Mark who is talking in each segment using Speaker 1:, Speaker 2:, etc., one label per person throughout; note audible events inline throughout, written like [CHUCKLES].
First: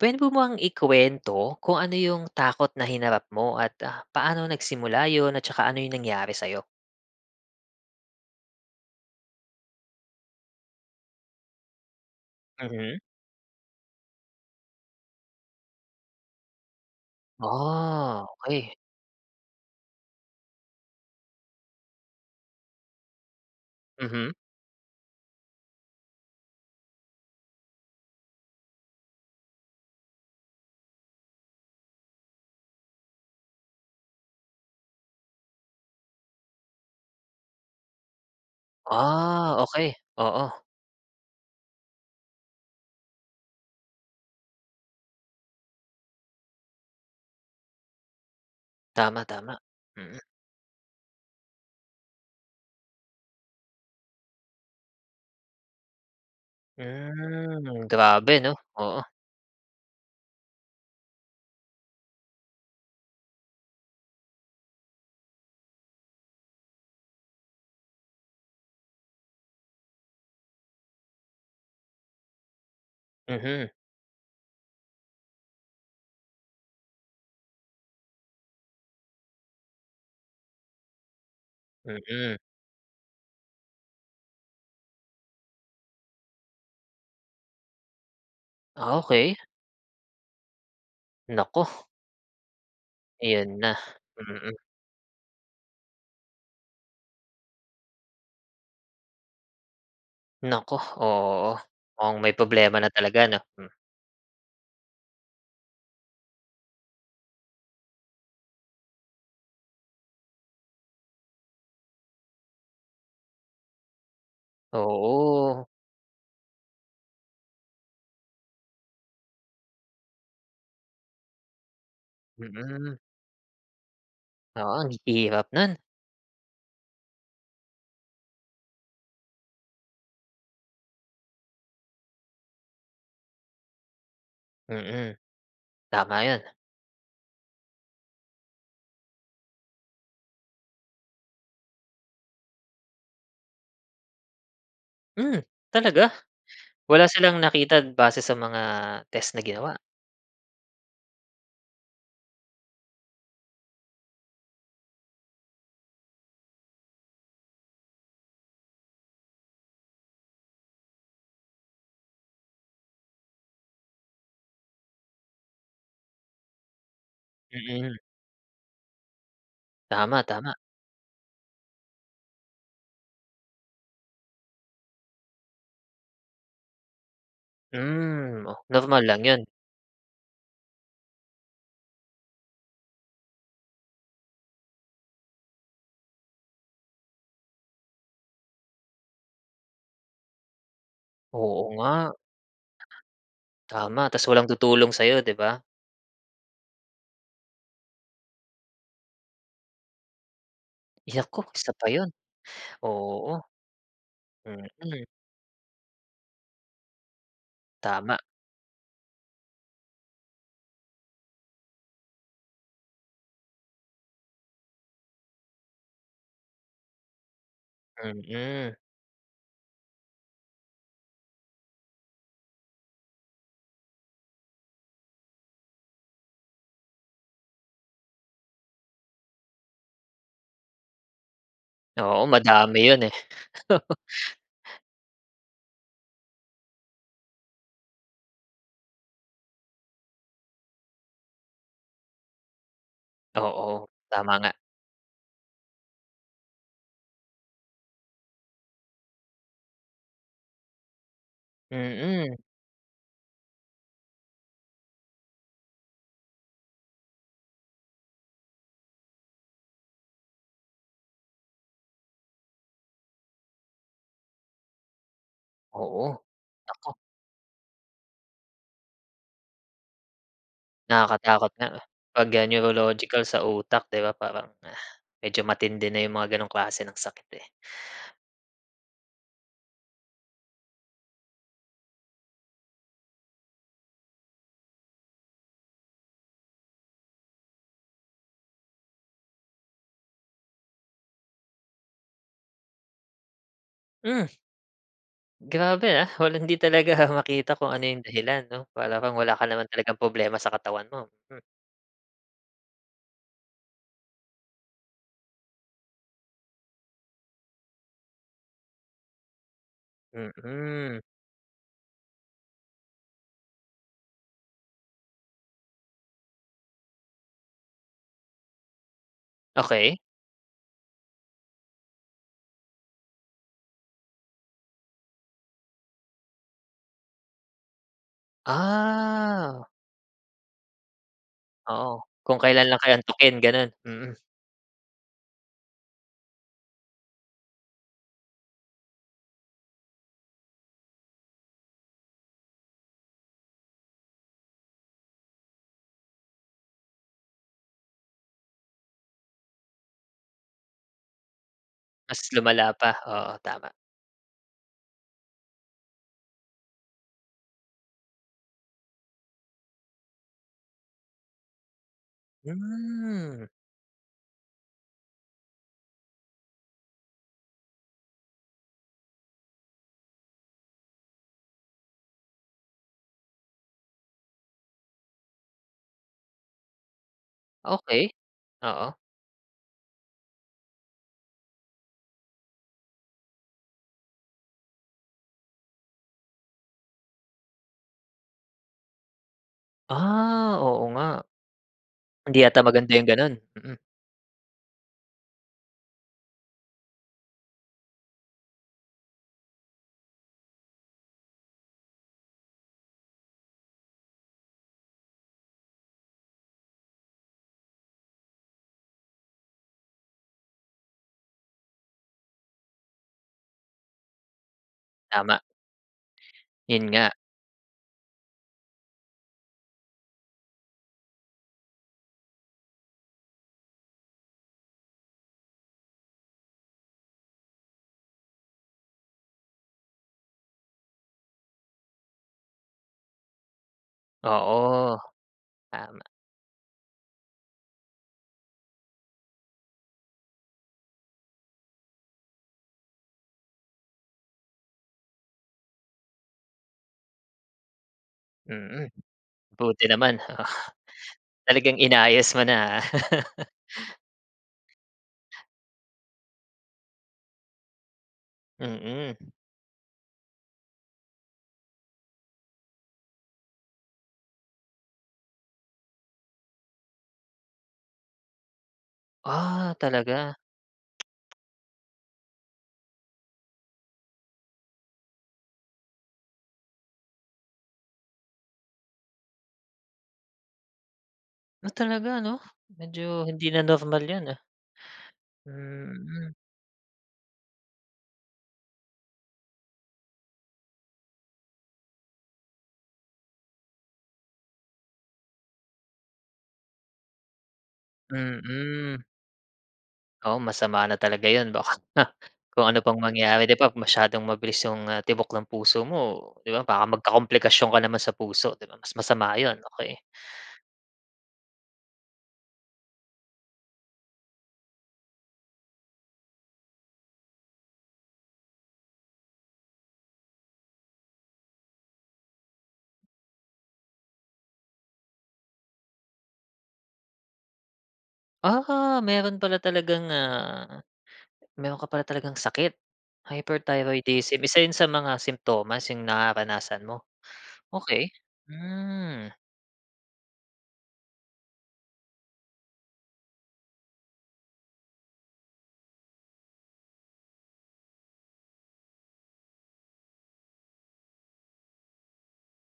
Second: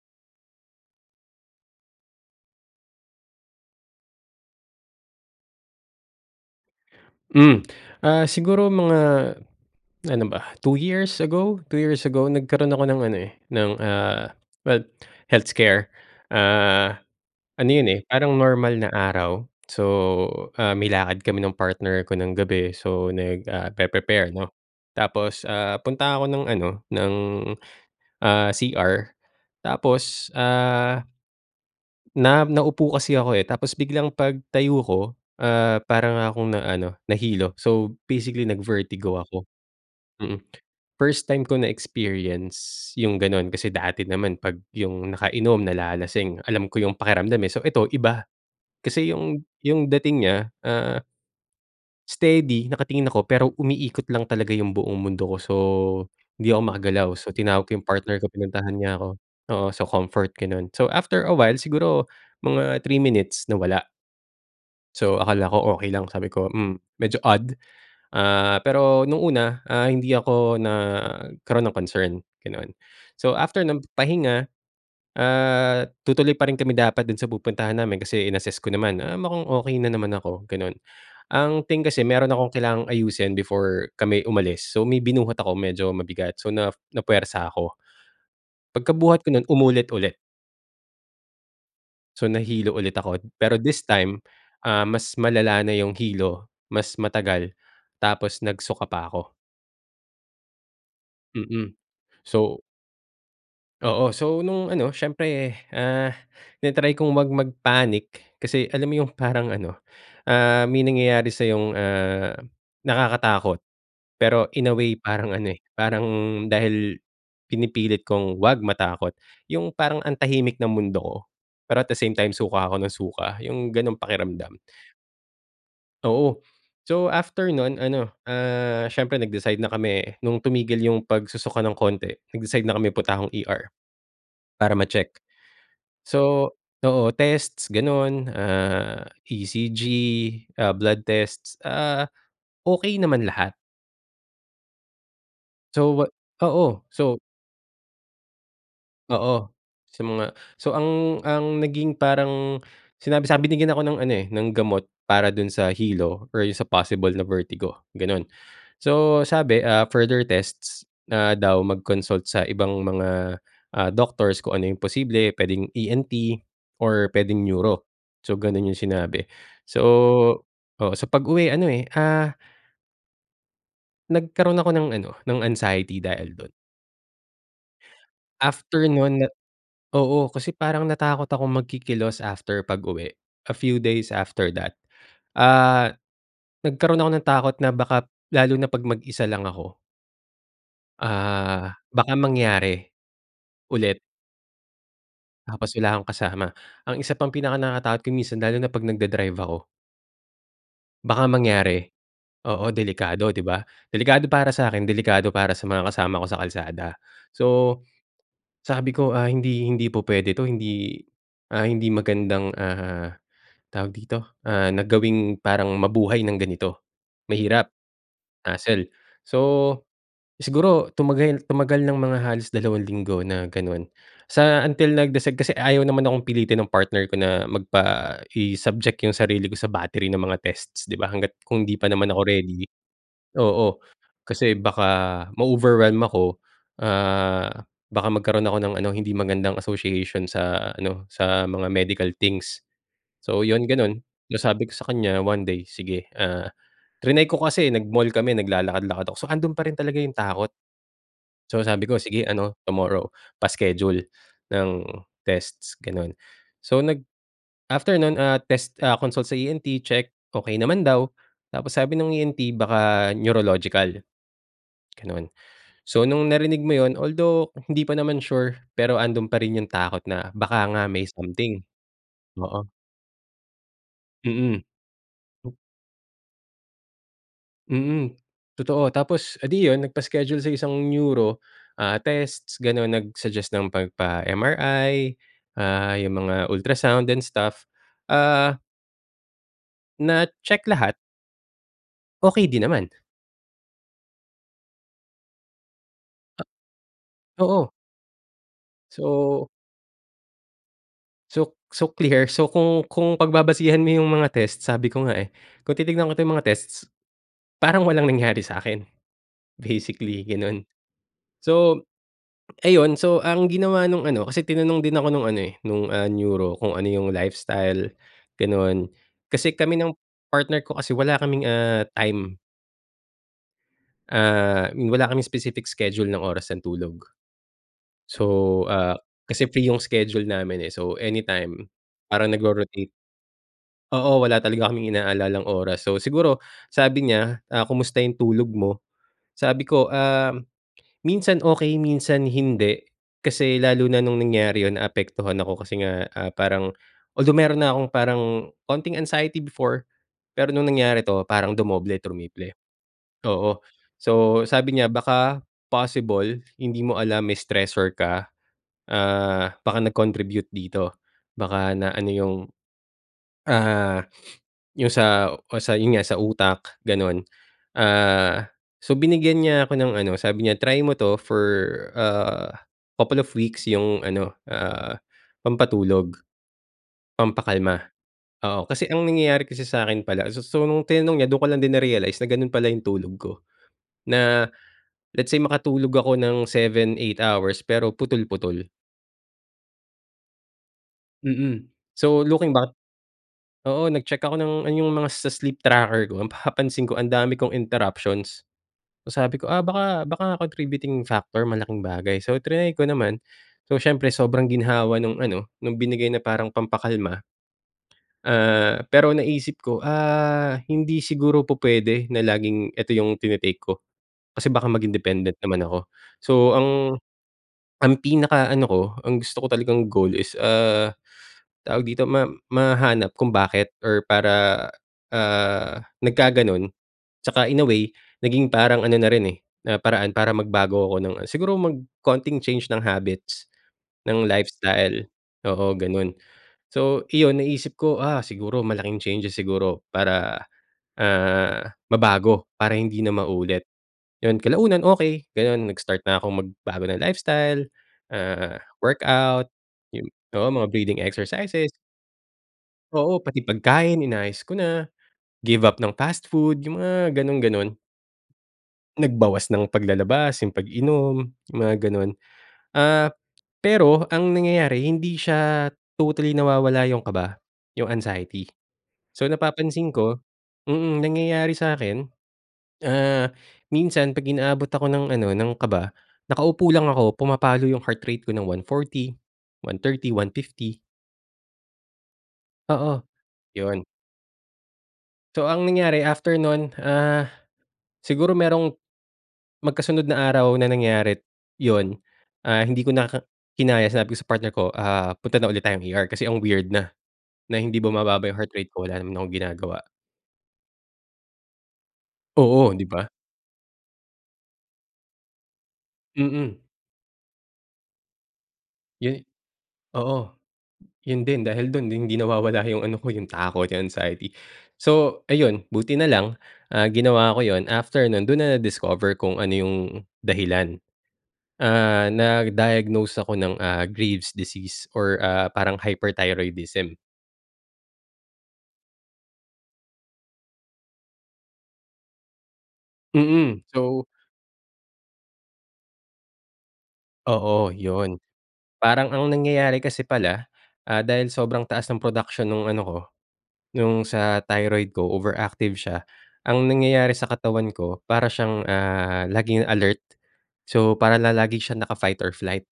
Speaker 1: Puwede po mo bang ikuwento, kung ano yung takot na hinarap mo at, ah, paano nagsimula 'yon at saka ano yung nangyari sa'yo?
Speaker 2: Hmm, ah, siguro mga ano ba, 2 years ago? 2 years ago nagkaroon ako
Speaker 1: Mhm.
Speaker 2: ng ano, eh, ng, ah, heal health scare. Ah, ano 'yon, eh,
Speaker 1: Ah,
Speaker 2: parang
Speaker 1: okey.
Speaker 2: normal na araw, so, ah, may lakad kami ng partner ko ng gabi, so, nag ah,
Speaker 1: Mhm.
Speaker 2: pe-pre-prepare, 'no? Tapos, ah, punta ako ng ano, ng, ah, CR tapos, ah, na naupo kasi ako, eh, tapos biglang pagtayo ko, ah, para nga akong na, ano, nahilo. So, basically, nag-vertigo ako,
Speaker 1: Ah, okey.
Speaker 2: mm.
Speaker 1: Oo.
Speaker 2: First time ko na experience yung gano'n. Kasi dati naman, pag yung nakainom, nalalasing, alam ko yung pakiramdam, eh. So, eto, iba kasi,
Speaker 1: Tama,
Speaker 2: yung,
Speaker 1: tama.
Speaker 2: yung
Speaker 1: Mhm.
Speaker 2: dating niya, ah, steady nakatingin ako pero, umiikot lang talaga yung buong mundo ko. So, hindi ako makagalaw, so tinawag ko yung
Speaker 1: Hmm,
Speaker 2: partner ko,
Speaker 1: grabe 'no?
Speaker 2: pinuntahan niya
Speaker 1: Oo.
Speaker 2: ko. Oo, so comfort, gano'n. So, after a while siguro, mga 3 minutes nawala. So akala ko okey lang sabi ko "Hmm medyo odd" ah, pero nung una ah, hindi ako nagkaroon ng concern ganon. So after
Speaker 1: Mhm.
Speaker 2: ng pahinga, ah, tutuloy pa rin kami dapat dun sa pupuntahan namin kasi in-assess ko naman ah, mukhang okey na naman ako ganon ang thing kasi meron
Speaker 1: Mm.
Speaker 2: akong kailangang ayusin before kami umalis so may binuhat ako medyo mabigat so na na-pwersa ako
Speaker 1: Ah,
Speaker 2: pagka-buhat ko
Speaker 1: okey
Speaker 2: nun umulit ulit.
Speaker 1: Naku.
Speaker 2: So nahilo ulit ako,
Speaker 1: Ayan
Speaker 2: pero
Speaker 1: na,
Speaker 2: this time,
Speaker 1: mm.
Speaker 2: ah, mas malala na yung hilo, mas matagal, tapos nag-suka pa ako.
Speaker 1: Naku! oo,
Speaker 2: Mm.
Speaker 1: mukhang may
Speaker 2: So
Speaker 1: problema na talaga 'no hmm.
Speaker 2: Oo, so nung ano siyempre, ah, tina try kung wag mag panic, kasi alam mo yung parang ano, ah, may nangyayari sayong ah, nakakatakot. Pero in a way parang ano eh,
Speaker 1: Oo.
Speaker 2: parang dahil pinipilit kong wag matakot, yung parang ang tahimik ng mundo ko, pero at the same time suka ako ng
Speaker 1: Mm.
Speaker 2: suka yung ganong pakiramdam.
Speaker 1: Oo ang hirap non.
Speaker 2: Oo, so after non ano, ah, siyempre nag-decide na kami, nung tumigil yung pag-susuka ng konti nag-decide na kami punta akong ER. Para ma-check.
Speaker 1: Mm. Tama yun.
Speaker 2: So oo testsm ganun ah, ECG ah, blood tests, ah, okey naman lahat.
Speaker 1: Hmm
Speaker 2: So, wa
Speaker 1: talaga?
Speaker 2: oo.
Speaker 1: Wala
Speaker 2: So
Speaker 1: silang nakita base sa mga test na
Speaker 2: Oo.
Speaker 1: ginawa?
Speaker 2: Sa mga so, ang ang naging parang sinabi sabi binigyan ako ng ano, eh, ng gamot para dun sa hilo or sa possible na vertigo, ganun. So, sabi, ah, further tests na daw, mag-consult sa ibang mga, ah, doctors kung ano yung posible. Puwedeng ENT or pwedeng Neuro.
Speaker 1: Mm.
Speaker 2: So, ganun yung sinabi. So
Speaker 1: Tama, tama.
Speaker 2: oo, sa pag-uwi ano, eh, ah nagkaroon ako ng ano, ng anxiety dahil dun.
Speaker 1: Hmm. Oh,
Speaker 2: After
Speaker 1: normal lang
Speaker 2: nun na
Speaker 1: 'yon?
Speaker 2: oo, kasi parang natakot akong magkikilos after pag-uwi. A few days after that. Ah, nagkaro'n ako ng takot na baka lalo na 'pag mag-isa lang ako
Speaker 1: Oo
Speaker 2: ah, baka
Speaker 1: nga.
Speaker 2: mangyari ulit
Speaker 1: Tama. Tapos walang tutulong sa'yo, di ba?
Speaker 2: tapos wala akong kasama. Ang isa pang pinakanakatakot ko minsan lalo na 'pag nagda-drive ako baka
Speaker 1: Naku, isa
Speaker 2: mangyari.
Speaker 1: pa yun.
Speaker 2: Oo, delikado,
Speaker 1: Oo.
Speaker 2: 'di ba? Delikado para sa'kin,
Speaker 1: Mm.
Speaker 2: delikado para sa mga kasama ko sa kalsada. So,
Speaker 1: Tama.
Speaker 2: sabi ko, ah, hindi hindi pu puwede to. Hindi, ah, hindi magandang, ah, tawag dito, ah, na gawing parang mabuhay ng ganito. Mahirap.
Speaker 1: Mm.
Speaker 2: Hassle. So, siguro tumagal tumagal ng mga halos dalawang linggo na gano'n sa until nag-decide kasi ayaw naman akong pilitin ng partner ko na magpa i-subject yung sarili ko sa battery ng mga tests, 'di ba, hangga't kung 'di pa naman ako
Speaker 1: Oo,
Speaker 2: ready.
Speaker 1: madami 'yon, eh.
Speaker 2: Oo.
Speaker 1: [LAUGHS]
Speaker 2: Kasi baka ma-overwhelm ako, ah, baka magkaroon ako ng ano, hindi magandang association sa ano, sa mga medical things. So, 'yon
Speaker 1: Oo,
Speaker 2: gano'n,
Speaker 1: tama nga.
Speaker 2: nasabi ko sa kanya 1 day, sige, ah, triny ko kasi nag-mall kami, naglalakad-lakad ako saka andun pa rin talaga yung takot. So sabi ko, "Sige
Speaker 1: Mm.
Speaker 2: ano, tomorrow pa-schedule ng tests," gano'n. So, nag after nun, ah, test, ah, consult sa ENT, check, okey naman daw. Tapos sabi ng ENT baka neurological, gano'n. So,
Speaker 1: Oo,
Speaker 2: nung narinig mo yun
Speaker 1: naku.
Speaker 2: although hindi pa naman sure, pero andun pa rin yung takot na baka nga may
Speaker 1: Nakakatakot
Speaker 2: something.
Speaker 1: nga 'pag 'yan
Speaker 2: Oo.
Speaker 1: neurological sa utak, di ba? Parang
Speaker 2: Mm.
Speaker 1: medyo
Speaker 2: M
Speaker 1: matindi na yung mga gano'ng klase ng sakit, eh.
Speaker 2: Mm, totoo. Tapos edi yun nagpa-schedule sa isang Neuro, ah, tests, ganun. Nag-suggest ng 'pag pa MRI, ah, yung mga ultrasound and stuff, ah Na-check lahat. Okey din naman.
Speaker 1: Hmm. Grabe ah, wala 'di talaga
Speaker 2: A
Speaker 1: makita kung
Speaker 2: oo.
Speaker 1: ano yung dahilan 'no? Para bang wala ka
Speaker 2: So
Speaker 1: naman talagang problema sa katawan mo. Hmm.
Speaker 2: so so clear so kung kung pagbabasihan mo yung mga test sabi ko nga eh, kung titignan ko yung mga tests, parang walang nangyari sakin, basically ganon.
Speaker 1: Mm.
Speaker 2: So, ayun, so ang ginawa nung ano, kasi tinanong din ako nung ano eh, nung ah, neuro kung ano yung lifestyle, ganon, kasi kami ng,
Speaker 1: Okey.
Speaker 2: partner ko kasi wala kaming ah, time. ah, ni wala kaming specific schedule ng oras ng tulog. So, ah, kasi
Speaker 1: Ah.
Speaker 2: free yung schedule namin eh, so anytime,
Speaker 1: Oo,
Speaker 2: parang
Speaker 1: kung kailan lang
Speaker 2: nagro-rotate
Speaker 1: kayo antukin ganun? Mm.
Speaker 2: oo wala talaga kaming inaalalang oras so siguro sabi niya, "Ah, kumusta yung tulog mo?" Sabi ko ah, "Minsan okey, minsan hindi" Kasi lalo na nung nangyari 'yon naapektuhan ako kasi nga ah, parang although meron na 'kong parang konting anxiety before. Pero no'ng nangyari 'to, parang dumoble,
Speaker 1: Mas
Speaker 2: trumiple
Speaker 1: lumala pa, oo
Speaker 2: oo,
Speaker 1: tama.
Speaker 2: so sabi niya baka possible hindi mo alam may stressor ka, ah baka nag-contribute dito, baka na ano 'yong,
Speaker 1: Hmm.
Speaker 2: ah, yung sa o sa yun nga sa utak, ganon. Ah, so binigyan niya ako ng ano, sabi niya try mo 'to for ah, couple of weeks yung ano, ah, pampatulog, pampakalma.
Speaker 1: Okey,
Speaker 2: Oo kasi
Speaker 1: oo.
Speaker 2: ang nangyayari kasi sa'kin pala so so nung tinanong niya dun ko lang din na-realize na ganun pala yung tulog ko, na, let's say makatulog ako ng 7, 8 hours pero putol-putol.
Speaker 1: Ah, oo nga.
Speaker 2: Mm, so
Speaker 1: Hindi
Speaker 2: looking
Speaker 1: yata
Speaker 2: back
Speaker 1: maganda yung gano'n, mhm.
Speaker 2: oo, nag-check ako ng ano yung mga sa sleep tracker ko ang napapansin ko ang dami kong interruptions. So, sabi ko, "Ah, baka baka contributing factor malaking bagay" So, triny ko naman, so, siyempre sobrang ginhawa nung ano, nung binigay na parang pampa-kalma, ah, pero naisip ko, ah, hindi siguro pupwede na laging ito yung tine-take ko kasi, baka maging dependent
Speaker 1: Tama.
Speaker 2: naman ako so,
Speaker 1: 'Yon
Speaker 2: ang
Speaker 1: nga.
Speaker 2: ang pinaka-ano ko ang gusto ko talagang goal is, ah, tawag dito ma mahanap kung bakit or para, ah, nagkaganon 'tsaka in a way, naging parang ano na rin eh, na paraan para magbago ako ng siguro konting change ng habits, ng
Speaker 1: Oo.
Speaker 2: lifestyle, oo
Speaker 1: Tama.
Speaker 2: gano'n. So, iyon, naisip ko "Ah, siguro malaking changes siguro para, ah, mabago para hindi na maulit." 'Yon kalaunan okey gano'n, nag-start na akong magbago ng lifestyle, ah,
Speaker 1: Mm.
Speaker 2: workout
Speaker 1: Buti
Speaker 2: yung
Speaker 1: naman
Speaker 2: oo mga
Speaker 1: [CHUCKLES]
Speaker 2: breathing exercises.
Speaker 1: talagang inayos mo na, ah.
Speaker 2: Oo, pati
Speaker 1: [CHUCKLES]
Speaker 2: pagkain inayos ko na, give up ng fast food yung mga ganong-ganon.
Speaker 1: Mm.
Speaker 2: Nag-bawas ng paglalabas yung pag-inom, yung mga ganon. Ah, pero ang nangyayari hindi siya totally nawawala yung kaba, yung anxiety. So
Speaker 1: Ah,
Speaker 2: napapansin ko
Speaker 1: talaga?
Speaker 2: mm, nangyayari sa akin, ah, minsan pag inaabot ako ng ano, ng kaba, nakaupo lang ako, pumapalo yung heart rate ko ng 140, 130, 150
Speaker 1: Ah, talaga ano,
Speaker 2: Oo.
Speaker 1: medyo hindi na
Speaker 2: Yun.
Speaker 1: normal 'yan ah.
Speaker 2: So ang nangyari
Speaker 1: Hmm.
Speaker 2: after non ah, siguro merong, magkasunod na araw na nangyari, yun, ah, hindi ko na ka kinaya sinabi ko sa partner ko ah, punta na ulit tayong ER kasi ang weird na, na hindi bumababa yung heart rate ko, wala
Speaker 1: Mm.
Speaker 2: naman akong ginagawa.
Speaker 1: Oo, masama na talaga 'yon, baka kung
Speaker 2: Oo.
Speaker 1: ano
Speaker 2: Di
Speaker 1: pang
Speaker 2: ba?
Speaker 1: mangyari, 'di ba? Masyadong mabilis 'yong tibok ng puso mo, 'di
Speaker 2: Mm.
Speaker 1: ba, baka magka-komplikasyon ka naman sa puso, 'di ba? Mas
Speaker 2: Yun
Speaker 1: masama 'yon, okey.
Speaker 2: oo. Yun din dahil dun hindi nawawala yung ano ko yung takot, yung anxiety. So ayun, buti na lang, ah, ginawa ko yun after non dun na na-discover kung ano yung, dahilan, ah, na-diagnose ako ng ah, grave disease or ah, parang hyperthyroidism.
Speaker 1: Ah, meron pala talagang ah, meron ka pala talagang sakit.
Speaker 2: Mm, so
Speaker 1: Hyperthyroidism isa yun sa mga simtomas 'yong nararanasan mo?
Speaker 2: Oo,
Speaker 1: Okey.
Speaker 2: yun. Parang
Speaker 1: Hmm.
Speaker 2: ang nangyayari kasi pala, ah, dahil sobrang taas ng production nung ano ko, nung sa thyroid ko overactive siya, ang nangyayari sa katawan ko, para siyang ah, laging alert. So para na lagi siyang naka-fighter flight.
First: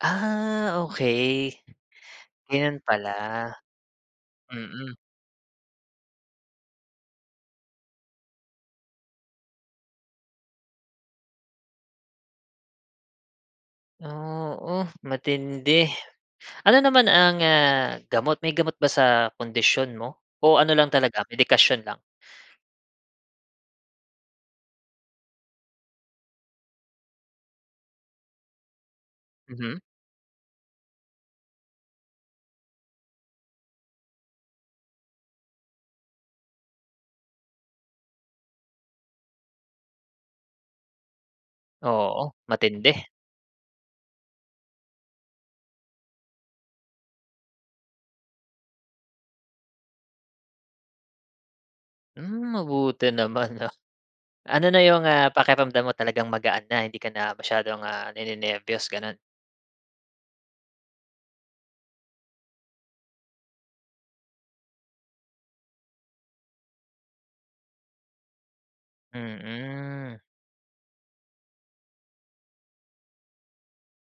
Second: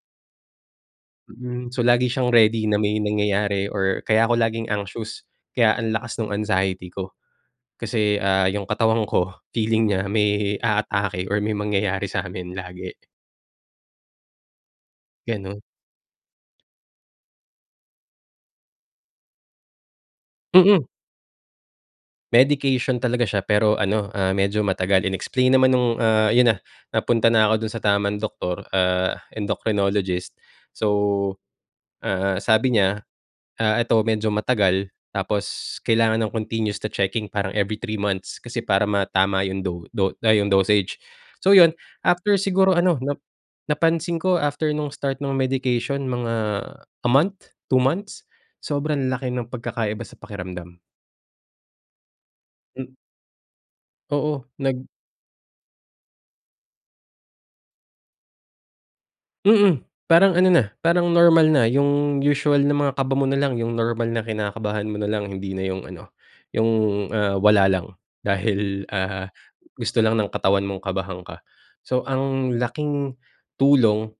Speaker 1: Ah, okey,
Speaker 2: Hmm, so lagi siyang ready na
Speaker 1: ganun pala.
Speaker 2: may nangyayari or kaya ako laging
Speaker 1: Mm.
Speaker 2: anxious, kaya ang lakas nung anxiety ko. Kasi ah, yung katawan ko, feeling niya may aatake or may mangyayari samin lagi.
Speaker 1: Oo
Speaker 2: Ganun.
Speaker 1: matindi. Ano naman ang ah, gamot, may gamot ba sa kondisyon mo? O ano
Speaker 2: Mm.
Speaker 1: lang talaga medikasyon lang?
Speaker 2: Medication talaga siya pero ano ah, medyo matagal in-explain naman nung ah, 'yon na napunta na ako dun sa tamang doctor ah,
Speaker 1: Mhm.
Speaker 2: endocrinologist, so, ah, sabi niya ah, ito medyo matagal, tapos kailangan ng continues to checking, parang every 3 months kasi para matama 'yong do do ah, yung dosage, so 'yon,
Speaker 1: Oo,
Speaker 2: after siguro
Speaker 1: matindi.
Speaker 2: ano na napansin ko after nung start nung medication mga a month? 2 months? Sobrang laki ng pagkakaiba sa pakiramdam.
Speaker 1: Hmm
Speaker 2: Hmm.
Speaker 1: mabuti naman 'no,
Speaker 2: Oo
Speaker 1: ano na
Speaker 2: nag
Speaker 1: 'yong ah, pakiramdam mo talagang magaan na hindi ka na masyadong ah, ni-nenerbiyos ganun?
Speaker 2: Mm. Parang ano na, parang normal na yung usual na mga kaba mo na lang yung normal na kinakabahan mo na lang hindi na yung ano, yung, ah, wala lang, dahil ah, gusto lang
Speaker 1: Mm.
Speaker 2: ng katawan mong kabahan ka. So, ang laking, tulong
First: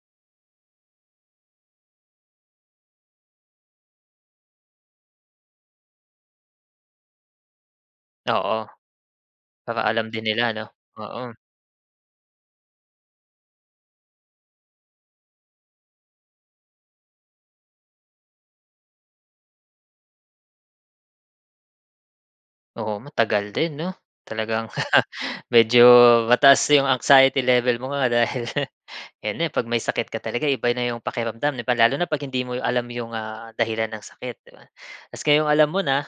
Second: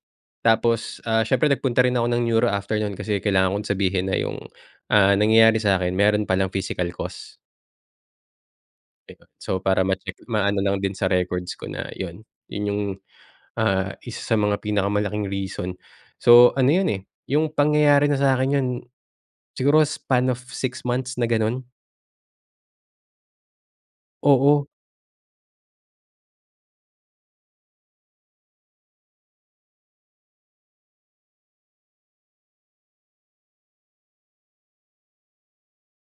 Speaker 2: tapos, ah, siyempre nagpunta rin ako ng neuro after no'n, kasi kailangan kong sabihin na yung, ah, nangyayari sa akin meron palang physical cost.
Speaker 1: Oo.
Speaker 2: 'Di ba, so
Speaker 1: Para
Speaker 2: para
Speaker 1: alam
Speaker 2: ma-check
Speaker 1: din nila
Speaker 2: maano
Speaker 1: 'no?
Speaker 2: lang din sa
Speaker 1: Oo.
Speaker 2: records ko na yun, yun yung, ah, isa sa mga pinaka-malaking reason. So, ano yun eh, yung pangyayari na sa akin yun, siguro span of 6 months na ganon.
Speaker 1: Oo matagal din 'no?
Speaker 2: Oo.
Speaker 1: Talagang [CHUCKLES] medyo mataas 'yong anxiety level mo nga dahil, [CHUCKLES] ayan na 'pag may sakit ka talaga eh, iba na 'yong pakiramdam lalo na 'pag hindi mo alam 'yong ah, dahilan ng sakit, 'di ba? Tapos ngayon alam mo na,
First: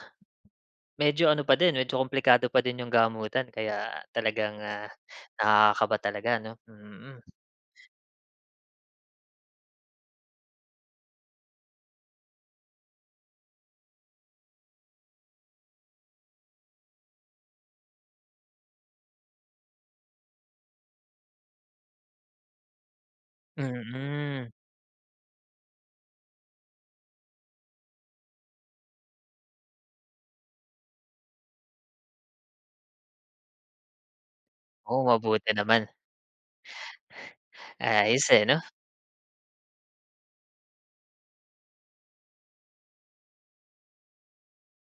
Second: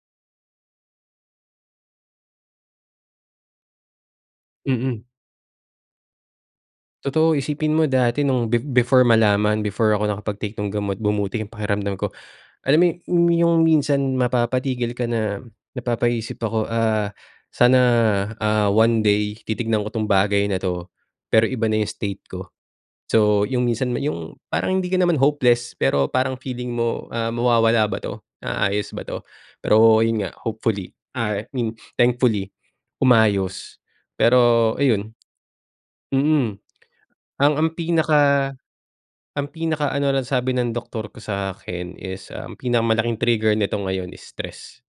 Speaker 1: medyo ano pa din, medyo kumplikado pa din 'yong gamutan kaya talagang ah,
Speaker 2: Mm.
Speaker 1: nakaka-kaba talaga 'no? Mm.
Speaker 2: Totoo, isipin mo dati nung be before malaman before ako nakapag-take ng gamot bumuti yung pakiramdam ko. Alam mo yung minsan mapapatigil ka na, napapaisip ako ah, "Sana, ah, one day titignan ko tong bagay na 'to, pero iba na 'yong state ko." So, yung minsan na yung
Speaker 1: Mm.
Speaker 2: parang hindi ka naman hopeless, pero parang feeling mo, ah, mawawala ba 'to? Naaayos ba 'to? Pero 'yon nga, hopefully, ah, I mean thankfully, umayos, pero
Speaker 1: Oh,
Speaker 2: ayun
Speaker 1: mabuti naman.
Speaker 2: mm. Ang ang
Speaker 1: Ayos eh,
Speaker 2: pinaka
Speaker 1: ano.
Speaker 2: ang pinaka-ano lang sabi ng doktor ko sa akin is ang pinaka-malaking trigger nito ngayon is stress.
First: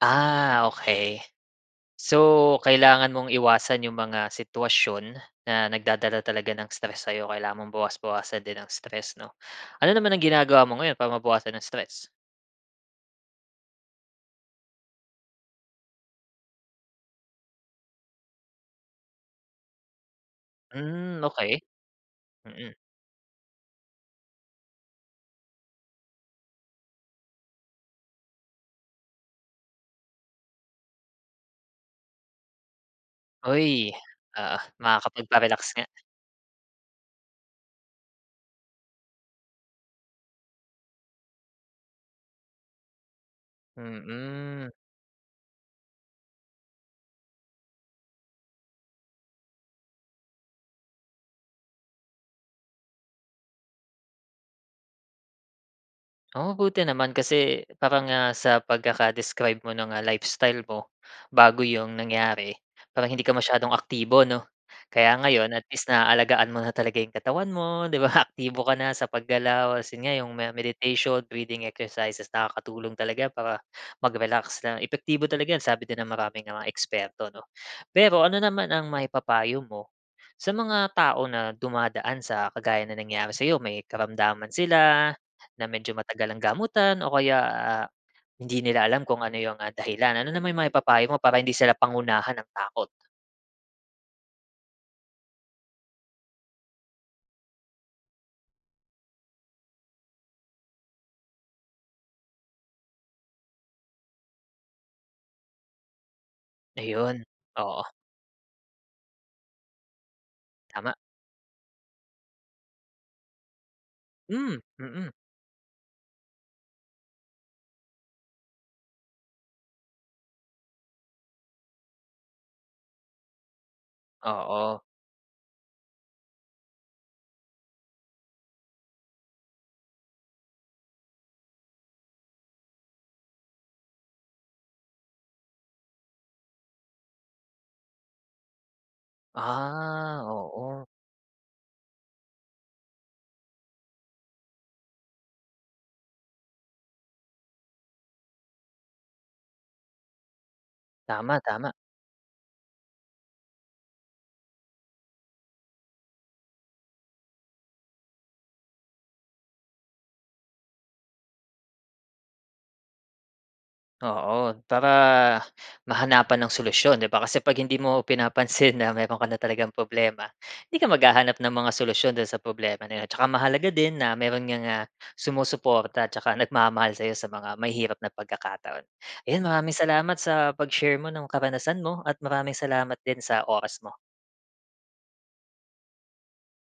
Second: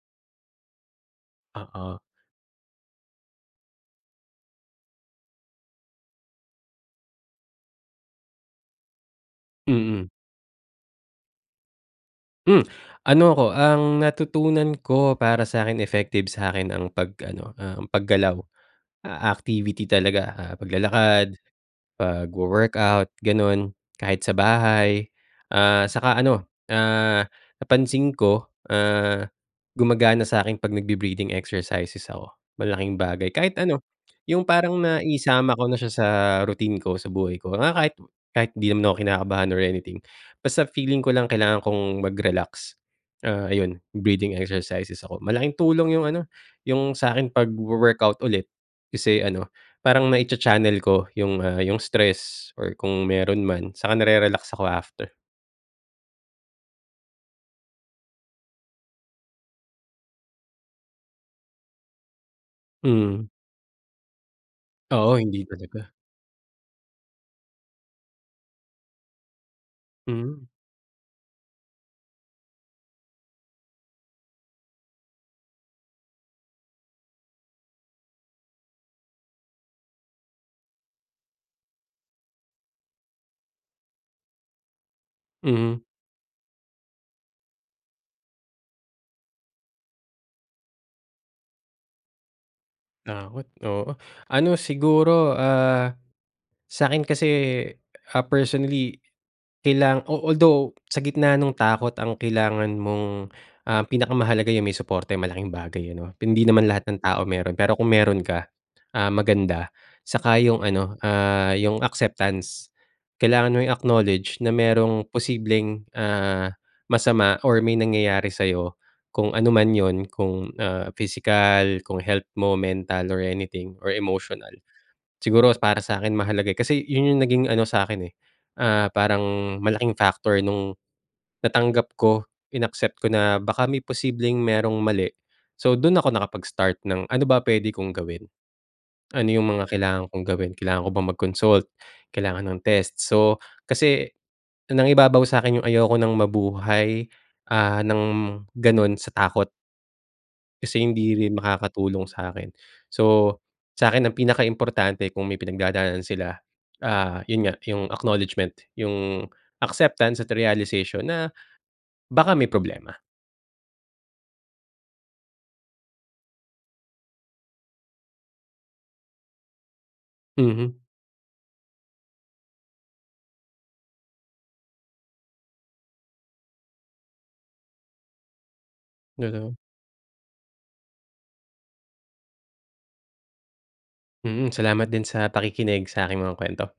Speaker 1: Ah, okey,
Speaker 2: Oo.
Speaker 1: so, kailangan mong iwasan 'yong mga sitwasyon na nagdadala talaga ng stress sayo, kailangan mong bawas-bawasan din ang stress, 'no? Ano
Speaker 2: Mhm.
Speaker 1: naman ang ginagawa mo ngayon para mabawasan ang stress?
Speaker 2: Hmm, ano ko, ang natutunan ko para sakin, effective sakin ang pag ano, um, pag-galaw. Ah, activity talaga, ah,
Speaker 1: Hmm,
Speaker 2: pag-lalakad,
Speaker 1: okey. Mm.
Speaker 2: pagwo-workout, ganun, kahit sa bahay, ah, saka ano, ah, napansin ko, ah, gumagana sakin pag nagbe-breathing exercises ako, malaking bagay,
Speaker 1: [WHOOPS]
Speaker 2: kahit ano, yung
Speaker 1: Oo,
Speaker 2: parang naisama
Speaker 1: makapagpa-relax
Speaker 2: ko na
Speaker 1: nga.
Speaker 2: siya sa routine ko, sa buhay ko, mga kahit kahit di naman ako kinakabahan or anything, basta feeling ko lang kailangan kong mag-relax, ah, ayun, breathing
Speaker 1: Hmm.
Speaker 2: exercises ako, malaking tulong yung ano, yung sakin, pagwo-workout ulit, kasi, ano, parang may cha-channel ko yung, ah, yung stress or kung meron man, saka na-rerelax ako after.
Speaker 1: Oh, buti naman kasi, parang, ah, sa pagkaka-describe mo ng, ah, lifestyle mo, bago 'yong nangyari. Parang hindi
Speaker 2: Mm.
Speaker 1: ka masyadong aktibo, 'no?
Speaker 2: Oo,
Speaker 1: Kaya
Speaker 2: hindi
Speaker 1: ngayon, at least
Speaker 2: talaga.
Speaker 1: naalagaan mo na talaga 'yong katawan mo, 'di ba? Aktibo ka na sa pag-galaw, kasi nga 'yong
Speaker 2: Mhm.
Speaker 1: meditation, breathing exercises, nakakatulong talaga para mag-relax na epektibo talaga 'yan sabi din ng maraming mga eksperto, 'no? Pero ano naman ang maipapayo mo, sa mga tao na dumadaan sa kagaya ng nangyari sayo, may karamdaman sila, na
Speaker 2: Mhm.
Speaker 1: medyo matagal ang gamutan, o kaya, ah, hindi nila alam kung ano yung, ah, dahilan, ano naman maipapayo mo para hindi sila pangunahan ng takot?
Speaker 2: Takot, oo, ano, siguro, ah, sakin kasi, ah, personally, kailang although sa gitna ng takot ang kailangan mong, ah, pinaka-mahalaga yung may suporta eh, malaking bagay yun, 'no, hindi naman lahat ng
Speaker 1: Ayun,
Speaker 2: tao meron, pero
Speaker 1: oo.
Speaker 2: kung meron ka, ah, maganda, saka yung
Speaker 1: Tama.
Speaker 2: ano, ah, yung acceptance. Kailangan mo i-acknowledge na
Speaker 1: Hmm,
Speaker 2: merong
Speaker 1: mm.
Speaker 2: posibleng, ah, masama or may nangyayari sayo, kung ano man 'yon, kung, ah, physical, kung health mo, mental, or anything, or emotional.
Speaker 1: Oo.
Speaker 2: Siguro para sakin, mahalaga, eh, kasi yun, yung naging, ano sa akin eh, ah, parang malaking factor nung, natanggap ko, inaccept ko na baka may posibleng merong mali. So, dun ako nakapag-start ng ano ba pwede kong gawin? Ano yung mga kailangan
Speaker 1: Ah,
Speaker 2: kong gawin? Kailangan
Speaker 1: oo.
Speaker 2: ko bang mag-consult? Kailangan ng test? So kasi nangibabaw sakin yung ayoko nang mabuhay, ah, ng ganun sa takot. Kasi hindi rin
Speaker 1: Tama-tama.
Speaker 2: makakatulong sakin. So, sakin ang pinaka-importante kung may pinagdadaanan sila, ah, yun nga, yung acknowledgement, yung acceptance, at realization na, baka may problema.
Speaker 1: Oo, para, mahanapan ng solusyon 'di ba, kasi 'pag hindi mo pinapansin na meron ka na talagang problema, hindi
Speaker 2: Mhm.
Speaker 1: ka mag-hahanap ng mga solusyon do'n sa problema na 'yon, tsaka mahalaga din na meron ngang, ah, sumusuporta, tsaka nag-mamahal sayo, sa mga mahihirap na pagkakataon. 'Yon,
Speaker 2: Mhm.
Speaker 1: maraming salamat sa pag-share mo ng karanasan mo, at maraming salamat din sa oras mo.
Speaker 2: Mhm, salamat din sa pakikinig sa aking mga kwento.